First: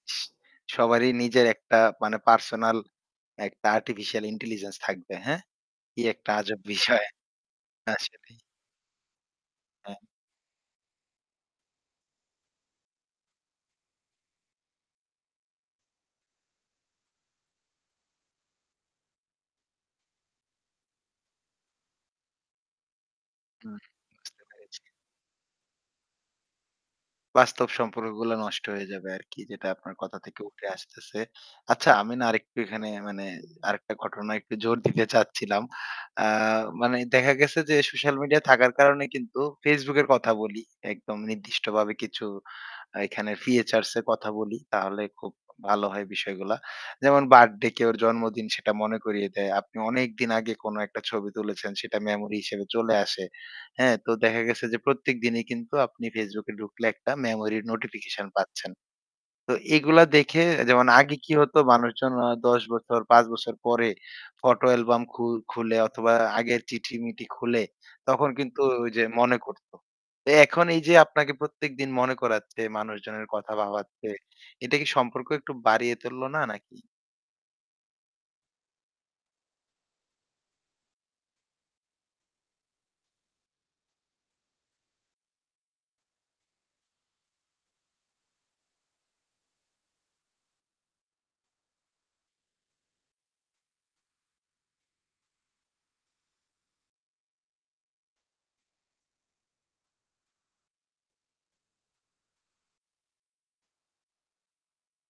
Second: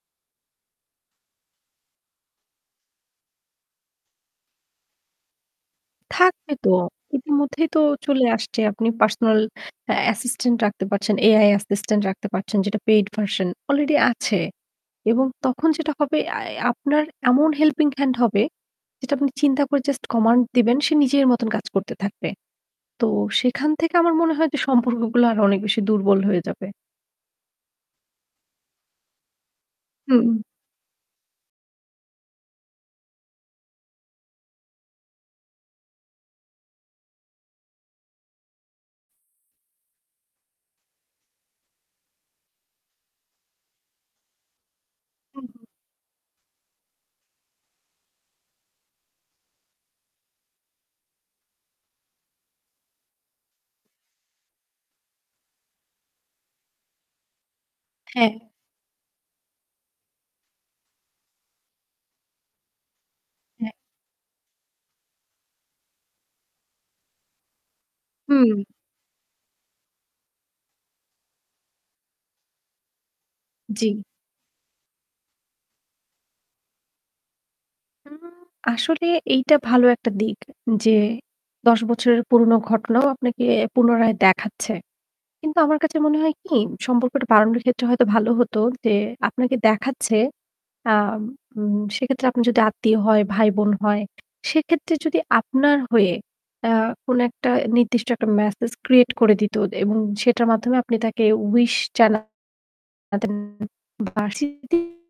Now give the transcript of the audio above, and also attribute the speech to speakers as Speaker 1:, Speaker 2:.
Speaker 1: সবারই নিজের একটা মানে পার্সোনাল একটা আর্টিফিশিয়াল ইন্টেলিজেন্স থাকবে, হ্যাঁ? কি একটা
Speaker 2: থাকবে
Speaker 1: আজব
Speaker 2: তো।
Speaker 1: বিষয়,
Speaker 2: ইতিমধ্যেই তো চলে
Speaker 1: আসলেই।
Speaker 2: আসছে। আপনি পার্সোনাল অ্যা
Speaker 1: হ্যাঁ।
Speaker 2: অ্যাসিস্ট্যান্ট রাখতে পারছেন, AI অ্যাসিস্ট্যান্ট রাখতে পারছেন যেটা পেইড ভার্সন অলরেডি আছে। এবং তখন যেটা হবে আই আ আপনার এমন হেল্পিং হ্যান্ড হবে যেটা আপনি চিন্তা করে জাস্ট কমান্ড দিবেন সে নিজের মত কাজ করতে থাকবে। তো সেখান
Speaker 1: হুম,
Speaker 2: থেকে আমার মনে
Speaker 1: বুঝতে
Speaker 2: হয় যে
Speaker 1: পেরেছি।
Speaker 2: সম্পর্কগুলো আরো অনেক বেশি দুর্বল হয়ে যাবে।
Speaker 1: বাস্তব সম্পর্কগুলো নষ্ট হয়ে যাবে, আরকি যেটা আপনার কথা
Speaker 2: হুম।
Speaker 1: থেকে উঠে আসতেছে। আচ্ছা আমি না আরেকটু এখানে মানে আরেকটা ঘটনায় একটু জোর দিতে চাচ্ছিলাম। আ মানে দেখা গেছে যে, সোশ্যাল মিডিয়া থাকার কারণে কিন্তু Facebook এর কথা বলি। একদম নির্দিষ্টভাবে কিছু এখানে ফিচার এর কথা বলি। তাহলে খুব
Speaker 2: উ হুম।
Speaker 1: ভালো হয় বিষয়গুলা। যেমন বার্থডে কেউ এর জন্মদিন সেটা মনে করিয়ে দেয়। আপনি অনেকদিন আগে কোন একটা ছবি তুলেছেন সেটা মেমোরি হিসেবে চলে আসে। হ্যাঁ, তো দেখা গেছে যে প্রত্যেক দিনই কিন্তু আপনি Facebook এ ঢুকলে একটা মেমোরি নোটিফিকেশন
Speaker 2: হ্যাঁ।
Speaker 1: পাচ্ছেন। তো এগুলা দেখে যেমন আগে কি হতো মানুষজন অ ১০ বছর ৫ বছর
Speaker 2: হ্যাঁ।
Speaker 1: পরে ফটো অ্যালবাম খু খুলে অথবা আগের চিঠি-মিঠি খুলে, তখন
Speaker 2: হুম।
Speaker 1: কিন্তু ওই যে মনে করত। এ এখন এই যে আপনাকে প্রত্যেকদিন মনে করাচ্ছে মানুষজনের কথা
Speaker 2: জ্বি।
Speaker 1: ভাবাচ্ছে। এটা কি সম্পর্ক একটু বাড়িয়ে তুলল না নাকি?
Speaker 2: হুম, আসলে এইটা ভালো একটা দিক যে ১০ বছরের পুরোনো ঘটনাও আপনাকে পুনরায় দেখাচ্ছে। কিন্তু আমার কাছে মনে হয় কি সম্পর্কটা বাড়ানোর ক্ষেত্রে হয়তো ভালো হতো যে আপনাকে দেখাচ্ছে। আম উম সেক্ষেত্রে আপনি যদি আত্মীয় হয়, ভাই বোন হয়, সেক্ষেত্রে যদি আপনার হয়ে আ কোন একটা নির্দিষ্ট একটা মেসেজ ক্রিয়েট করে দিত এবং সেটার মাধ্যমে আপনি তাকে উইশ জানাতেন [unintelligible]